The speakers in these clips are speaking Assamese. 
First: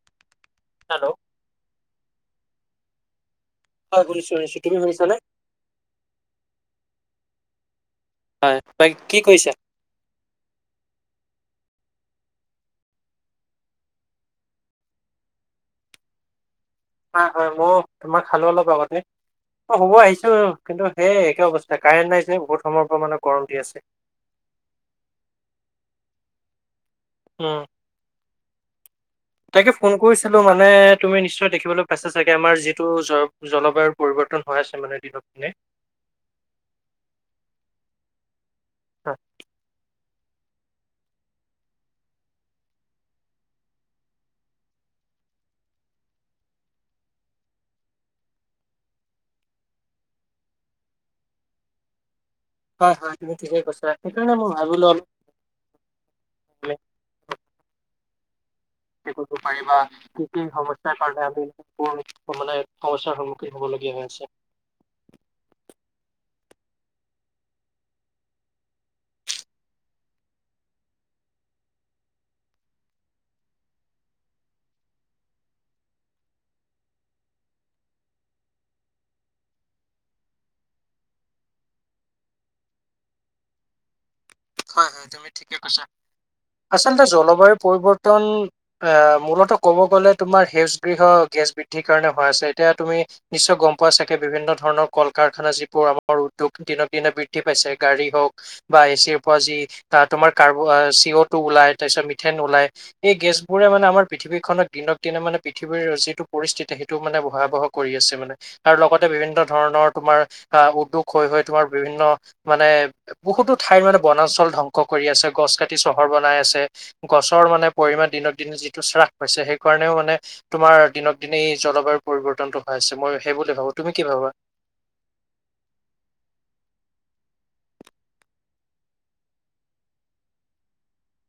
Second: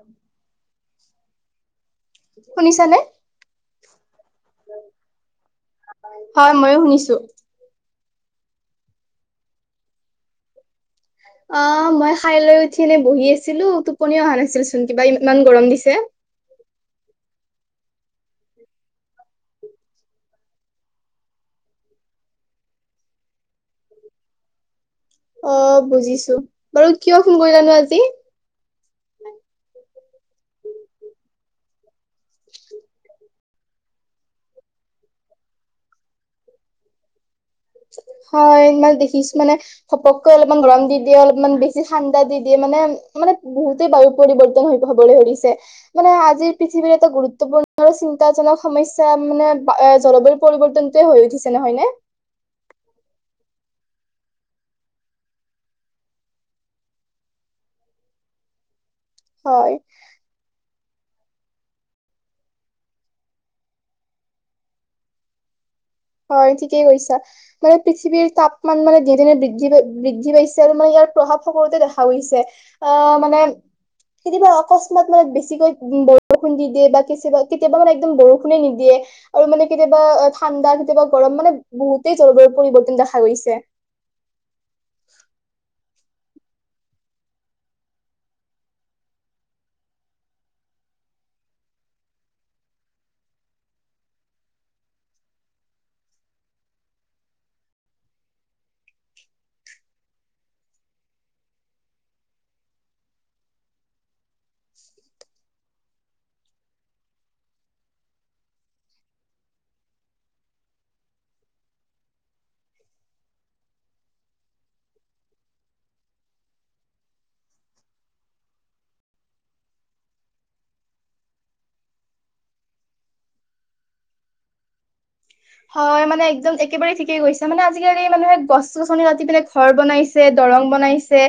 উম। হেল্লো। শুনিছা নে? হয়, শুনিছোঁ শুনিছোঁ। তুমি শুনিছানে? হয়, মইয়ো শুনিছোঁ। হয়। তই কি কৰিছা? অহ মই খাই লৈ উঠি এনে বহি আছিলো টোপনি অহা নাছিল চোন, কিবা ইম-ইমান গৰম দিছে। নাই, হয়। মো তোমাৰ খালোঁ অলপ আগতে। অ শুৱ আহিছো, কিন্তু সেই একে অৱস্থা কাৰেণ্ট নাই যে বহুত সময়ৰ পৰা মানে গৰম দি আছে। [unintelligible] অহ বুজিছো। বাৰু কিয় ফোন উম। কৰিলানো আজি? তাকে ফোন কৰি চালোঁ মানে, তুমি নিশ্চয়। দেখিবলৈ পাইছা চাগে আমাৰ যিটো জৌ জলবায়ুৰ পৰিৱৰ্তন হৈ আছে মানে দিনক দিনে। [unintelligible] হয়। মানে দেখিছোঁ মানে। পকৈ অলপমান গৰম দি দিয়ে অলপমান বেছি ঠাণ্ডা দি দিয়ে মানে, মানে বহুতে বায়ু পৰিৱৰ্তন হৈ হ'ব। হবলৈ ধৰিছে। মানে আজিৰ পৃথিৱীৰ এটা গুৰুত্বপূৰ্ণ আৰু চিন্তা যেনে সমসা মানে বা এ জলবায়ুৰ পৰিৱৰ্তনটোয়ে হৈ উঠিছে নহয় নে? হয়, হয় তুমি ঠিকেই কৈছা। সেইকাৰণে মই ভাবিলোঁ অল। মে লোপ। হেৰি কৰিব হয়। পাৰিব কি কি সমস্যা। তাৰ কাৰণে আমি মানে সমস্যাৰ সন্মুখীন হবলগীয়া হৈ আছে। [inaudible] হয় ঠিকেই কৈছা মানে পৃথিৱীৰ তাপমান মানে ধনে ধনে বৃদ্ধি প বৃদ্ধি পাইছে আৰু মানে ইয়াৰ। প্ৰভাৱ সকলোতে দেখা গৈছে আহ মানে। কেতিয়াবা অকস্মাত মানে বেছিকৈ উ বৰষুণ দি দিয়ে বা কেতিয়াবা কেতিয়াবা মানে একদম বৰষুণে নিদিয়ে। আৰু মানে কেতিয়াবা ঠাণ্ডাত। কেতিয়াবা গৰম মানে বহুতেই জলবায়ুৰ পৰিৱৰ্তন দেখা গৈছে। হয় হয় তুমি ঠিকে কৈছা। আচলতে জলবায়ু পৰিবৰ্তন আহ মূলত ক'ব গ'লে তোমাৰ সেউজ গৃহ গেছ। বৃদ্ধিৰ কাৰণে হয় আছে এতিয়া তুমি নিশ্চয় গম পোৱা চাগে বিভিন্ন ধৰণৰ কল কাৰখানা যিবোৰ আমাৰ উদ্যোগ। দিনক দিনে বৃদ্ধি পাইছে গাড়ী হওক বা এ চিৰ। যি তোমাৰ কাৰ্ব চিঅ ওলাই তাৰপিছত মিথেন ওল এই গেছ বোৰে মানে আমাৰ। পৃথিৱীখননক দিনক দিনে মানে পৃথিৱীৰ যিটো পৰিস্থিতি সেইটো মানে ভয়াৱহ কৰি আছে মানে আৰু লগতে বি। বিভিন্ন ধৰণৰ তোমাৰ আহ উদ্যোগ হৈ হৈ তোমাৰ বিভিন্ন মানে বহুতো ঠাইত মানে। বনাঞ্চল ধ্বংস কৰি আছে গছ কাটি চহৰ বনাই আছে গছৰ মানে পৰিমণ দিনক দিনে যিটো চ। পাইছে সেই কাৰণেও মানে তোমাৰ দিনক দিনে এই জলবায়ু পৰিৱৰ্তনটো হোৱা আছে মই সেই বুলি ভাবো তুমি। [inaudible] হয় মানে একদম একেবাৰেেই ঠিকে গৈছে মানে আজিকালি মানুহে গছ গছনি ৰাতি পেনে ঘৰ বনাইছে। ৰং বনাইছে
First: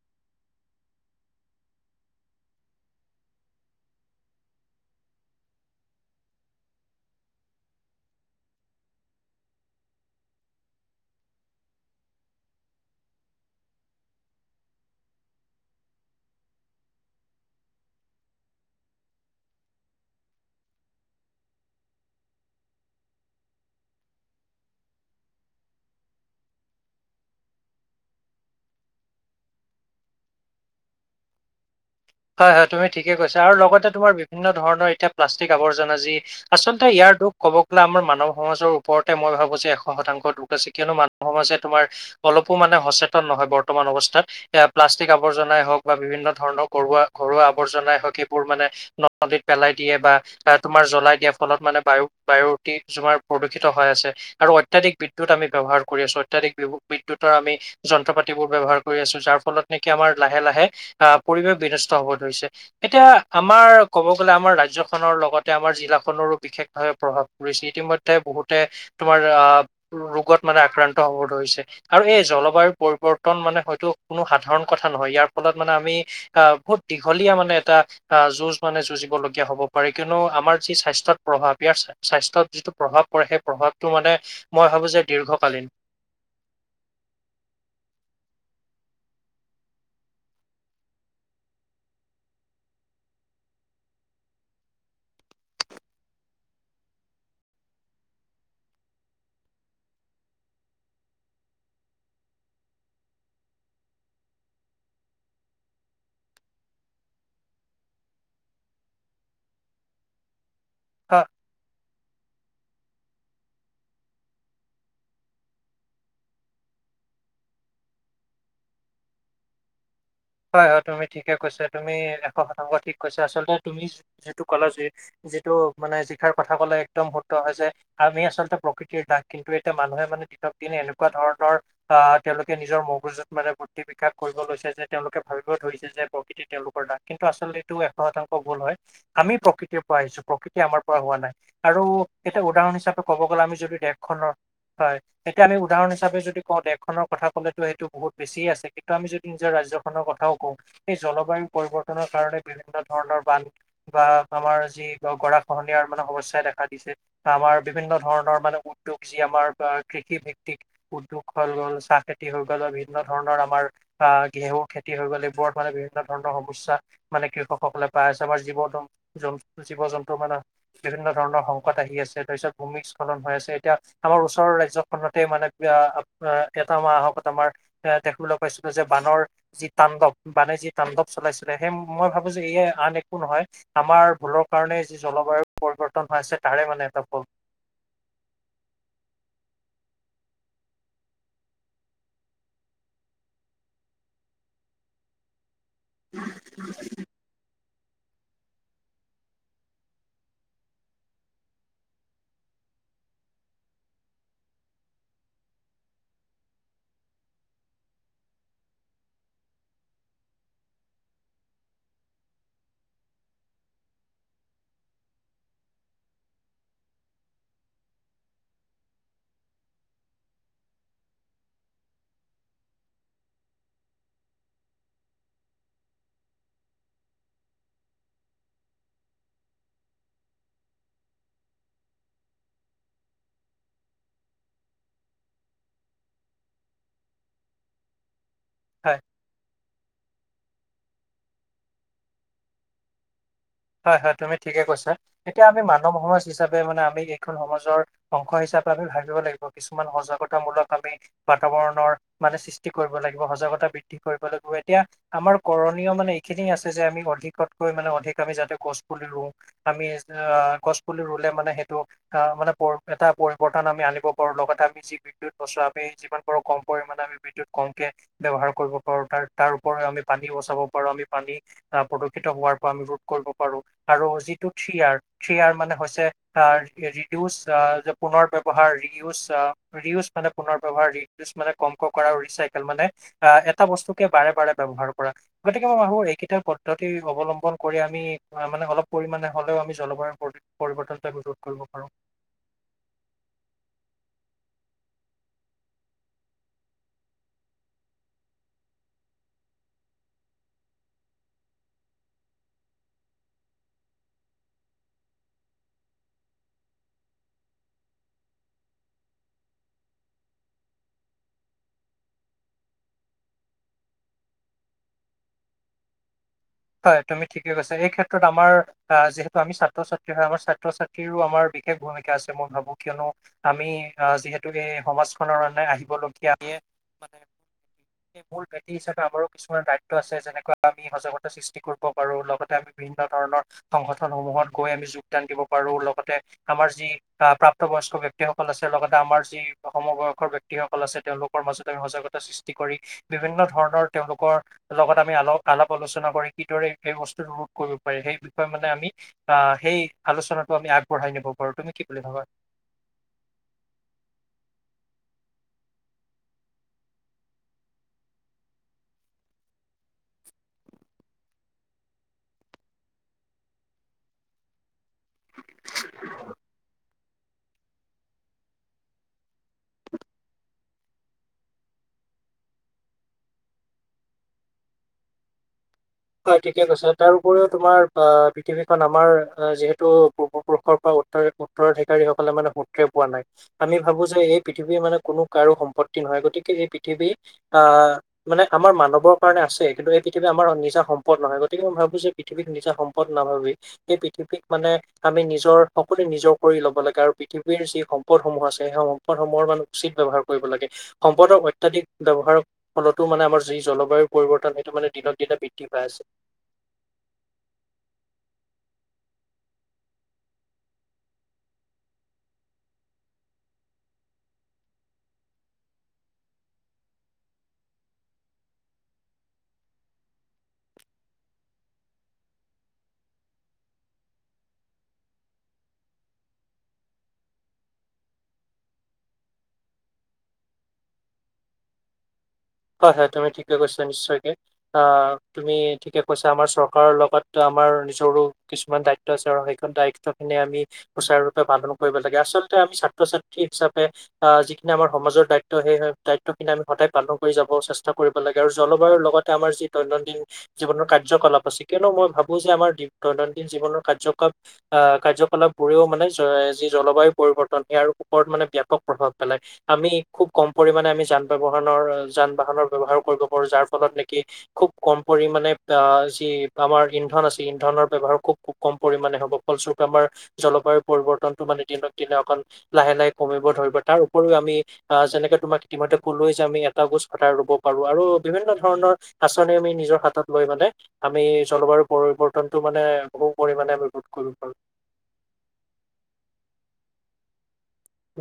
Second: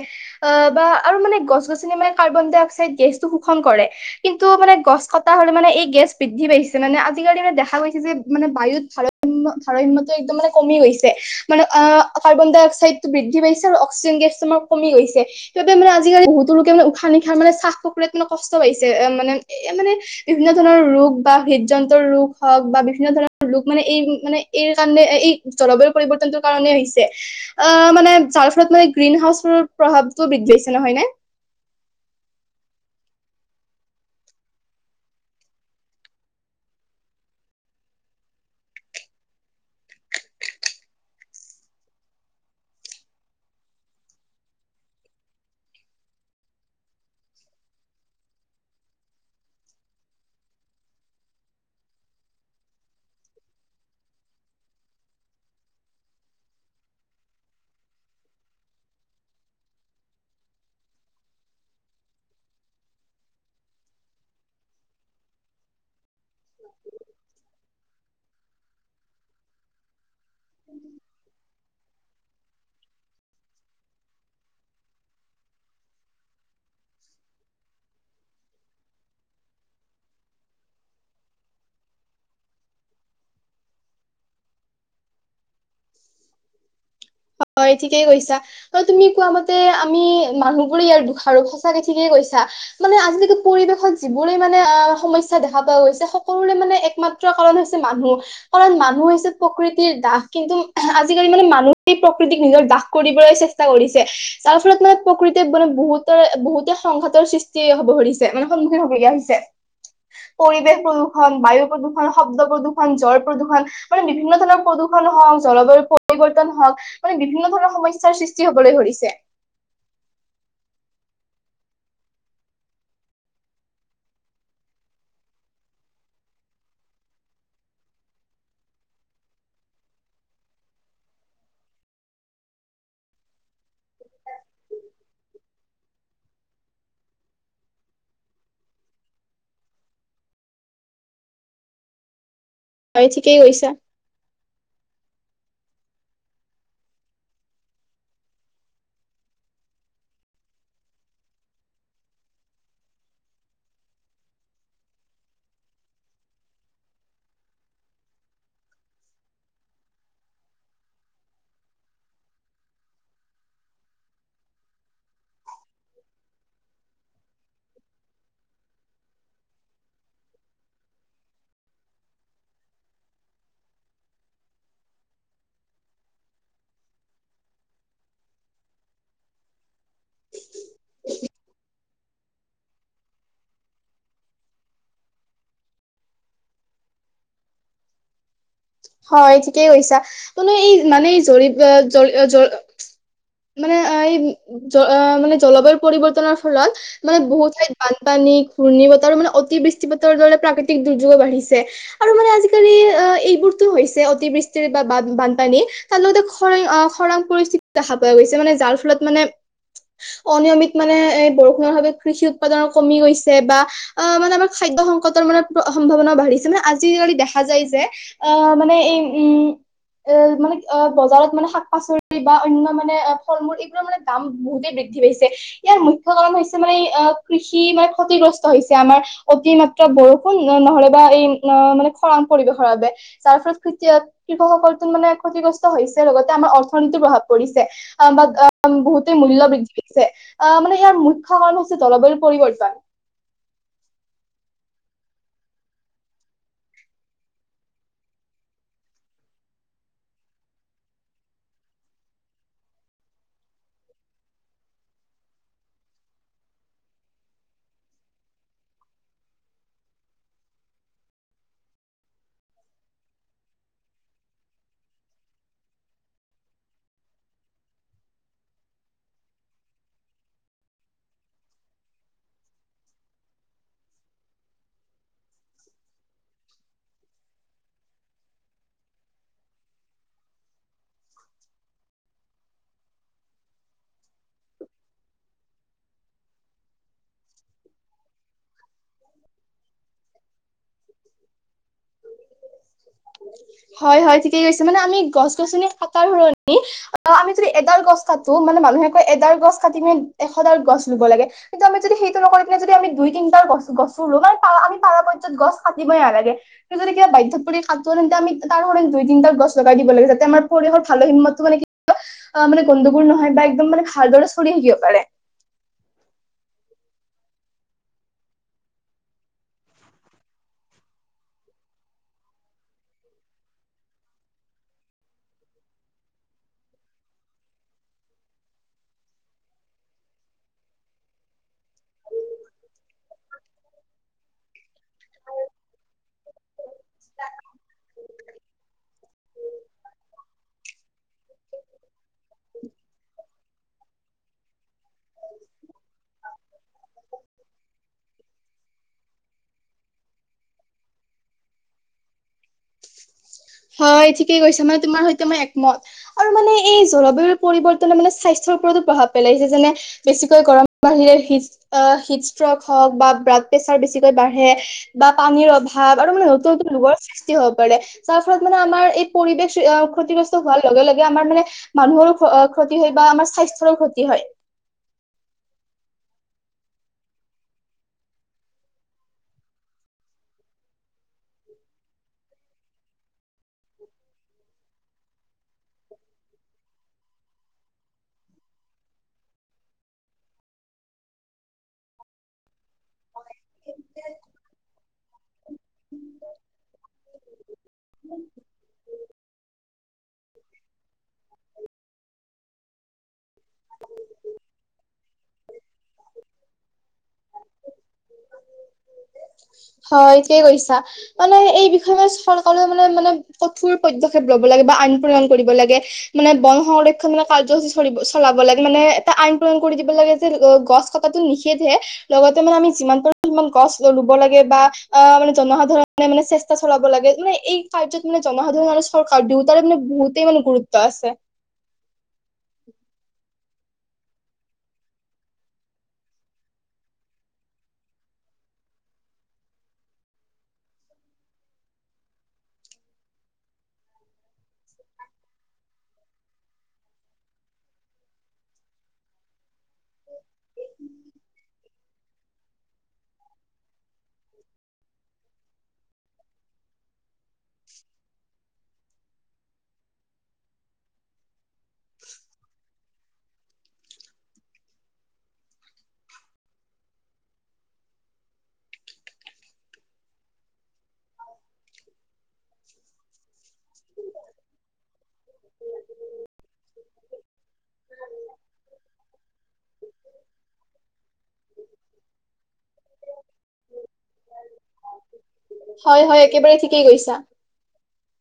বা আৰু মানে গছ গছনি মানে কাৰ্বন ডাই অক্সাইড গেছটো শোষণ কৰে। কিন্তু মানে গছ কটা হলে মানে এই গেছ বৃদ্ধি পাইছে মানে আজিকালি মানে দেখা গৈছে যে মানে বায়ুত ভাৰত। ধাৰ্যতটো একদম মানে কমি গৈছে মানে অ কাৰ্বন ডাই অক্সাইডতটো বৃদ্ধি পাইছে আৰু অক্সিজেন। তোমাৰ কমি গছে সেইাবে মানে আজিকালি বহুতো লোকে মান উশ নিশাহ মানে চাহ কুকুৰা মানে কষ্ট পাইছে। মানে এ মানে বিভিন্ন ধৰণৰ ৰোগ বা হৃদযন্তৰ ৰোগ হওক বা বিভিন্ন ধৰণৰ ৰোগ মানে। এই মানে এই কাৰণে এই জলবায়ু পৰিৱৰ্তনটোৰ কাৰণে হৈছে আহ মানে যাৰ ফলত মানে। গ্ৰীণ হাউচৰ প্ৰভাৱটো বৃদ্ধি পাইছে নহয় নে? [inaudible] হয়-হয় তুমি ঠিকে কৈছা আৰু লগতে তোমাৰ বিভিন্ন ধৰণৰ এতিয়া প্লাষ্টিক আৱৰ্জনা আজি আচলতে ইয়াৰ দুখ ক'ব গ'লে আমাৰ মানৱ সমাজৰ ওপৰতে মই ভাবো যে এশ শতাংশ দুখ আছে। কিয়নো মানৱ সমাজে তোমাৰ অলপো মানে সচেতন নহয় বৰ্তমান অৱস্থাত এ প্লাষ্টিক আৱৰ্জনাই হওক বা বিভিন্ন ধৰণক, ঘৰুা ঘৰুৱা আৱৰ্জনাই হক সেইবোৰ মানে নদীত পেলাই দিয়ে বা তুমাৰ জ্বলাই দিয়া ফলত মা নে বায়ু বায়ুতিক প্ৰদূষিত হয় আছে আৰু অত্যয়াধিক বিদ্যুত আমি ব্যৱহাৰ কৰি আছো, অত্যাধিক বি দ্যুৎৰ আমি যন্ত্ৰ পাতিবোৰ আমি ব্যৱহাৰ কৰি আছো, যাৰ ফলত নেকি আমাৰ লাহে-লাহে আহ, পৰিৱেশ বিনষ্ট হব ধৰিছে এতিয়া আমাৰ ক'ব গ'লে আমাৰ ৰাজ্যখনৰ লগতে আমাৰ জিলা, খনৰো বিশেষভাৱে প্ৰভাৱ পৰিছে ইতিমধ্যে বহুতে তোমাৰ আহ ৰোগত, মান আক্ৰান্ত হব ধৰিছে। আৰু এই জলবায়ুৰ পৰিৱৰ্তন মানে হয়তো কোনো সাধাৰণ কথা নহয়। ইয়াৰ ফলত মানে আমি, আহ বহুত দীঘলীয়া মানে এটা আহ যুঁজ মানে যুঁজিবলগীয়া হ'ব পাৰে কিয়নো আমাৰ যি স্বাস্থ্য, ত'ত প্ৰভাৱ ইয়াৰ স্বাস্থ্যত যিটো প্ৰভাৱ পৰে সেই প্ৰভাৱটো মানে মই ভাবো যে দীৰ্ঘকালীন। [inaudible] হয়, ঠিকেই কৈছা, তুমি কোৱা মতে আমি মানুহবোৰে ইয়াৰ দুখাৰো, সঁচাকে ঠিকে কৈছা মানে আজিলে পৰিৱেশত যিবোৰে মানে অ', সমস্যা দেখা পোৱা গৈছে সকলোৰে মানে একমাত্ৰ মাত্ৰ কাৰণ হৈছে মানুহ, কাৰণ মানুহ হৈছে প্ৰকৃতিৰ দাস কিন্তু আজিকালি মানে মানুহ সেই প্ৰকৃতিক নিজৰ দাস কৰিবলৈ চেষ্টা কৰিছে যাৰ ফলত মানে প্ৰকৃতিক মানে বহুতৰে বহুতে সংঘাতৰ সৃষ্টি হ'ব ধৰিছে মানে সন্মুখীন হ'ব লগীয়া হৈছে। [inaudible] পৰিৱেশ আ প্ৰদূষণ, বায়ু প্ৰদূষণ, শব্দ প্ৰদূ জল প্ৰদূষণ মানে বিভিন্ন ধৰণৰ প্ৰদূষণ হওঁক জলবায়ু পৰিৱৰ্তন তন হওঁক মানে বিভিন্ন ধৰণৰ সমস্যাৰ সৃষ্টি হ'বলৈ ধৰিছে। হয়, হয় তুমি ঠিকে কৈছ তুমি এশ শতাংশ ঠিক কৈছা আচলতে তুমি যিটো ক'লা যে যিটো মানে যি শাৰ কথা ক'লে একদম শুদ্ধ হয় যে আমি আচলতে প্ৰকৃতিৰ দাস কিন্তু এতিয়া মানুহে মানে দিনত দিনে এনেকুৱা ধৰণৰ অহ, তেওঁলোকে নিজৰ মগজুত মানে বুদ্ধি বিকাশ কৰিব লৈছে যে তেওঁলোকে ভাবিব ধৰিছে যে প্ৰকৃতি তেওঁলোকৰ দাস কিন্তু আচলতে এইটো এশ শতাংশ ভুল হয়, আমি প্ৰকৃতিৰ পৰা আহিছোঁ প্ৰকৃতি আমাৰ পৰা হোৱা নাই আৰু এতিয়া উদাহৰণ হিচাপে হয় ক'ব ঠিকেই গ'লে আমি কৈছা, যদি দেশখনৰ হয়, এতিয়া আমি উদাহৰণ হিচাপে যদি কওঁ দেশখনৰ কথা ক'লেটো সেইটো বহুত বেছি আছে কিন্তু আমি যদি নিজৰ ৰাজ্য খনৰ কথাও কওঁ এই জলবায়ু পৰিৱৰ্তনৰ কাৰণে বিভিন্ন ধৰণৰ বান বা আমাৰ যি গৰাখহনিয়াৰ মানে সমস্যাই দেখা দিছে বা আমাৰ বিভিন্ন ধৰণৰ মানে উদ্যোগ যি আমাৰ বা কৃষি ভিত্তিক উদ্যোগ হৈ গ'ল চাহ খেতি হৈ গ'ল বিভিন্ন ধৰণৰ আমাৰ অহ, ঘেঁহু খেতি হৈ গ'ল এইবোৰত মানে বিভিন্ন ধৰণৰ সমস্যা মানে কৃষকসকলে পাই আছে, আমাৰ জীৱ [unintelligible] জীৱ-জন্তুৰ মানে বিভিন্ন ধৰণৰ সংকট আহি আছে তাৰপিছত ভূমিস্খলন হৈ আছে, এতিয়া আমাৰ ওচৰৰ ৰাজ জ্যখনতে মানে অ', এটা মাহকত আমাৰ এ দেখিবলৈ পাইছিলোঁ যে বানৰ যি তাণ্ডৱ বানে যি তাণ্ডৱ চলাইছিলে সেই মই ভাবো যে ইয়ে আন একো নহয় আমাৰ ভুলৰ কাৰণে যি জলবায়ু পৰিৱৰ্তন হৈ আছে তাৰে মানে এটা ফল। হয়, ঠিকেই কৈছা, কোনো এই মানে জৰি-জ-জ মানে এই জ-মানে জলবায়ু পৰিৱৰ্তনৰ ফলত মানে বহুত ঠাইত বানপানী, ঘূৰ্ণী বতাহ আৰু মানে অতি বৃষ্টিপাতৰ দৰে প্ৰাকৃতিক দুৰ্যোগো বাঢ়িছে আৰু মানে আজিকালি কি অ', এইবোৰ টো হৈছে অতিবৃষ্টিৰ বা বানপানী তাৰ লগতে খৰাং খৰাং পৰিস্থিতি দেখা পোৱা গৈছে, মানে যাৰ ফলত মানে অনিয়মিত মানে এ বৰষুণৰ ভাৱ কৃষি উৎপাদন কমি গৈছে বা অ', মানে আমাৰ খাদ দ্য সংকটৰ মানে সম্ভাৱনাও বাঢ়িছে মানে আজিকালি দেখা যায় যে। অ', মানে এই, উম অ', মানে অ', বজাৰত মানে শাক-পাচলি বা অন্য মানে ফল-মূল এইবোৰৰ মানে দাম বহুতেই বে বৃদ্ধি পাইছে ইয়াৰ মুখ্য কাৰণ হৈছে মানে অ', কৃষি মানে ক্ষতিগ্ৰস্ত হৈছে আমাৰ অতিমাত্ৰা ত্ৰাত বৰষুণ নহ'লেবা এই অ', মানে খৰাং পৰিৱেশৰ বাবে। যাৰ ফলত কৃতি কৃষকসকলটো মানে ক্ষতিগ্ৰস্ত হৈছে লগতে আমাৰ অৰ্থনীতিৰ প্ৰভাৱ পৰিছে অ', বা অ' অম, হয় বহুতেই মূল্য বৃদ্ধি হৈছে। অহ, মানে ইয়াৰ মুখ্য কাৰণ হৈছে জলবায়ুৰ পৰিৱৰ্তন। হয়, হয় তুমি ঠিকে কৈছা এতিয়া আমি মানৱ সমাজ হিচাপে মানে আমি এইখন সমাজৰ অংশ হিচাপ চাপে আমি ভাবিব লাগিব কিছুমান সজাগতাামূলক আমি বাতাবৰণৰ মানে সৃষ্টি কৰিব লাগিব, সজাগত গতা বৃদ্ধি কৰিব লাগিব এতিয়া আমাৰ কৰণীয় মানে এইখিনি আছে যে আমি অধিকতকৈ মানে অধিক আমি যাতে গছ পুলি ৰুও, আমি অ', গছ পুলি ৰুলে মানে সেইটো অ', মানে প' এটা পৰিৱৰ্তন আমি আনিব পাৰোঁ লগতে আমি যি বিদ্যুৎ বচাও আমি যিমান পাৰোঁ কম পৰিমাণে আমি বিদ্যুৎ কমকে ব্যৱহাৰ কৰিব পাৰোঁ তাৰ তাৰ ওপৰি আমি পানী বচাব পাৰোঁ আমি পানী অহ, প্ৰদূষিত হোৱাৰ পৰা আমি কৰিব পাৰোঁ আৰু যিটো থ্ৰি আৰ, থ্ৰি আৰ মানে হৈছে অ', ৰিডিউছ অ' পুনৰ ব্যৱহাৰ, ৰিউজ, ৰিউজ মানে পুনৰ ব্যৱহাৰৰ, ৰিডিউজ মানে কমকে কৰা আৰু ৰিচাইকেল মানে অহ, এটা বস্তুকে বাৰে বাৰে ব্যৱহাৰ কৰা গতিকে মই ভাবো এইকেইটা পদ্ধতি অৱলম্বন কৰি আমি মানে অলপ পৰিমাণে হ'লেও আমি জলবায়ুৰ পৰি পৰিৱৰ্তন ৰোধ কৰিব পাৰো হয় হয় ঠিকেই কৈছে মানে আমি গছ গছনি কাটাৰ সলনি আমি যদি এডাল গছ কাটো মানে মানুহে কয় এডাল গছ কাটি পিনে এশডাল গছ ৰোব লাগে কিন্তু আমি যদি সেইটো নকৰি পিনে যদি আমি দুই তিনটাৰ গছ গছো ৰোমেই পাও আমি পাৰা পৰ্যায় গছ কাটিবই নালাগে কিন্ত যদি কিবা বাধ্যত পৰি তাত তে আমি তাৰ দুই তিনিটা গছ লগাই দিব লাগে যাতে আম পৰিয়ৰ ভাল সীমতটো মানে অ মানে গণ্ডগোল নহয় বা একদম মানে ভালদৰে চলি থাকিব পাৰে হয় তুমি ঠিকে কৈছা এই ক্ষেত্ৰত আমাৰ আহ যিহেতু আমি ছাত্ৰ ছাত্ৰী হয় আমাৰ ছাত্ৰ ছাত্ৰীৰো আমাৰ বিশেষ ভূমিকা আছে মই ভাবো কিয়নো আমি আহ যিহেতু এই সমাজখনৰ অন আহিবলগীয়া আমিয়ে মানে মূল ভিটি হিচাপে আমাৰো কিছুমান দায়িত্ব আছে যেনেকুৱা আমি সজাগতা সৃষ্টি কৰিব পাৰোঁ লগতে আমি বিভিন্ন ধৰণৰ সংগঠনসমূহত গৈ আমি যোগদান দিব পাৰো লগতে আমাৰ যি আহ প্ৰাপ্ত বয়স্ক ব্যক্তি সকল আছে লগতে আমাৰ যি সম বয়সৰ ব্যক্তিসকল আছে তেওঁলোক। মাজত আমি সজাগতা সৃষ্টি কৰি বিভিন্ন ধৰণৰ তেওঁলোকৰ লগত আমি আল আলাপ আলোচনা। কিদৰে সেই বস্তুটো ৰোধ কৰিব পাৰি সেই বিষয়ে মানে আমি আহ সেই আলোচনাটো আমি আগবঢ় বঢ়াই নিব পাৰো তুমি কি বুলি ভাবা? হয় ঠিকে কৈছা মানে তোমাৰ সৈতে মই একমত আৰু মানে এই জলবায়ুৰ পৰিৱৰ্তনে মানে স্বাস্থ্য। ওপৰত প্ৰভাৱ পেলাইছে, যেনে বেছিকৈ গৰম আ হ-হি ষ্ট্ৰক হওক বা ব্ৰাক প্ৰেচাৰ বেছিকৈ বাঢ়ে বা পানীৰ অভাৱ আৰু মানে নতুন নতুন ৰোগৰ সৃষ্টি হ'ব পাৰে। তাৰ ফলত মানে আমাৰ এই পৰিবেশ ক্ষতিগ্ৰস্ত হোৱাৰ লগে লগে আমাৰ মানে মানুহৰো ক্ষ ক্ষতি হয় বা। আমাৰ স্বাস্থ্যৰ ক্ষতি হয়। [inaudible] হয় ঠিকে কৈছে তাৰ উপৰিও তোমাৰ অ' পৃথিৱীখন আমাৰ যিহেতু পূৰ্বপুৰুষৰ পৰাও। ত উত্তৰাধিকাৰীসকলে মানে সূত্ৰে পোৱা নাই আমি ভাবো যে এই পৃথিৱীৰ মানে কোনো কাৰো সম্পত্তি। নহয় গতিকে এই পৃথিৱী আহ মানে আমাৰ মানৱৰ কাৰণে আছে কিন্তু এই পৃথিৱী আমাৰ নিজা। সম্পদ নহয় গতিকে মই ভাবো যে পৃথিৱীক নিজা সম্পদ নাভাবি সেই পৃথিৱীক মানে। আমি নিজৰ সকলোৱে নিজৰ কৰি ল'ব লাগে আৰু পৃথিৱীৰ যি সম্পদ সমূহ আছে সেই সম্পদসমূহৰ মানে উচিত। ব্যৱহাৰ কৰিব লাগে, সম্পদৰ অত্যাধিক ব্যৱহাৰৰ ফলতো মানে আমাৰ যি জলবায়ু পৰিৱৰ্তন সেইটো মানে। দিনক দিনে বৃদ্ধি পাই আছে। হয় কেই কৈছা মানে এই বিষয়ে মান চৰকাৰে মানে মানে কঠোৰ পদ্যক্ষেপ লব লাগে। কিবা আইন প্ৰণয়ন কৰিব লাগে, মানে বন সংৰক্ষণ মানে কাৰ্যসূচী চলিব চলাব লাগে মানে এটা আইনপণ কৰি দিব লাগে যে গছ কটাতো নিষেধ সে। লগতে আমি যিমান পাৰো সিমান গছ ৰুব লাগে। বা অ' মানে জনসাধাৰণে মানে চেষ্টা চলাব লাগে, মানে এই কাৰ্যত মানে জনসাধাৰণ আৰু চৰকাৰ দোয়ো তাৰ মানে বহুতেই মানে গুৰুত্ব আছে। [inaudible] হয় হয় তুমি ঠিকে কৈছা, নিশ্চয়কে অ' তুমি ঠিকে কৈছা আমাৰ চৰকাৰৰ লগত আমাৰ। মাৰ নিজৰো কিছুমান দায়িত্ব আছে আৰু সেইখন দায়িত্ব খিনি আমি সুচাৰুৰূপে পালন কৰিব লাগে, আচলতে। আমি ছাত্ৰ ছাত্ৰী হিচাপে আহ যিখিনি আমাৰ সমাজৰ দায়িত্ব সেই দায়িত্বখিনি আমি সদায় পালন কৰি যাব চেষ্টা কৰিব লাগে, আৰু জলবায়ুৰ লগতে আমাৰ যি দৈনন্দিন জীৱনৰ কাৰ্যকলাপ আছে। কিয়নো মই ভাব বো যে আমাৰ দৈনন্দিন জীৱনৰ কাৰ্যাকাপ কাৰ্যকলাপবোৰেও মানে যি জলবায়ু। পৰিৱৰ্তন ইয়াৰ ওপৰত মানে ব্যাপক প্ৰভাৱ পেলায়, আমি খুব কম পৰিমণে আমি যান ব্যৱহৰণৰ। যান বাহনৰ ব্যৱহাৰ। কৰিব পাৰো যাৰ ফলত নেকি খুব কম পৰিমাণে আ যি আমাৰ ইন্ধন আছে ইন্ধনৰ ব্যৱ খুব কম পৰিমাণে হ'ব ফলস্বৰূপে আমাৰ জলবায়ু পৰিৱৰ্তনটো মানে দিনক দিনে অকণ লাহে লাহে। কমিব ধৰিব তাৰ উপৰিও আমি অ' যেনেকে তোমাক ইতিমধ্যে কলোয়ে যে আমি। কাগজ কতাই ৰুব পাৰো আৰু বিভিন্ন ধৰণৰ আচনি আমি নিজৰ হাতত লৈ মানে আমি জলবায় পৰিৱৰ্তনটো মানে বহু পৰিমানে আমি ৰোধ কৰিব পাৰো। হয় হয় একেবাৰে ঠিকেই কৈছা।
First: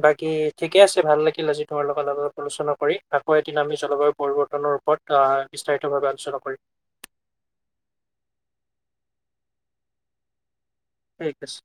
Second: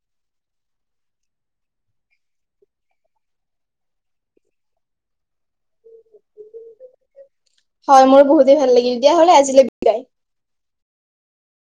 বাকী ঠিকে আছে, ভাল লাগিল আজি তোমাৰ লগত অলপ আলোচনা কৰি আকৌ এদিন আমি জলবায়ু পৰিৱৰ্তনৰ ওপৰত বিস্তাৰিতভাৱে আলোচনা কৰিম। হয় মোৰ বহুতেই ভাল লাগিল, দিয়া হ'লে আজিলৈ বিদায়। ঠিক আছে।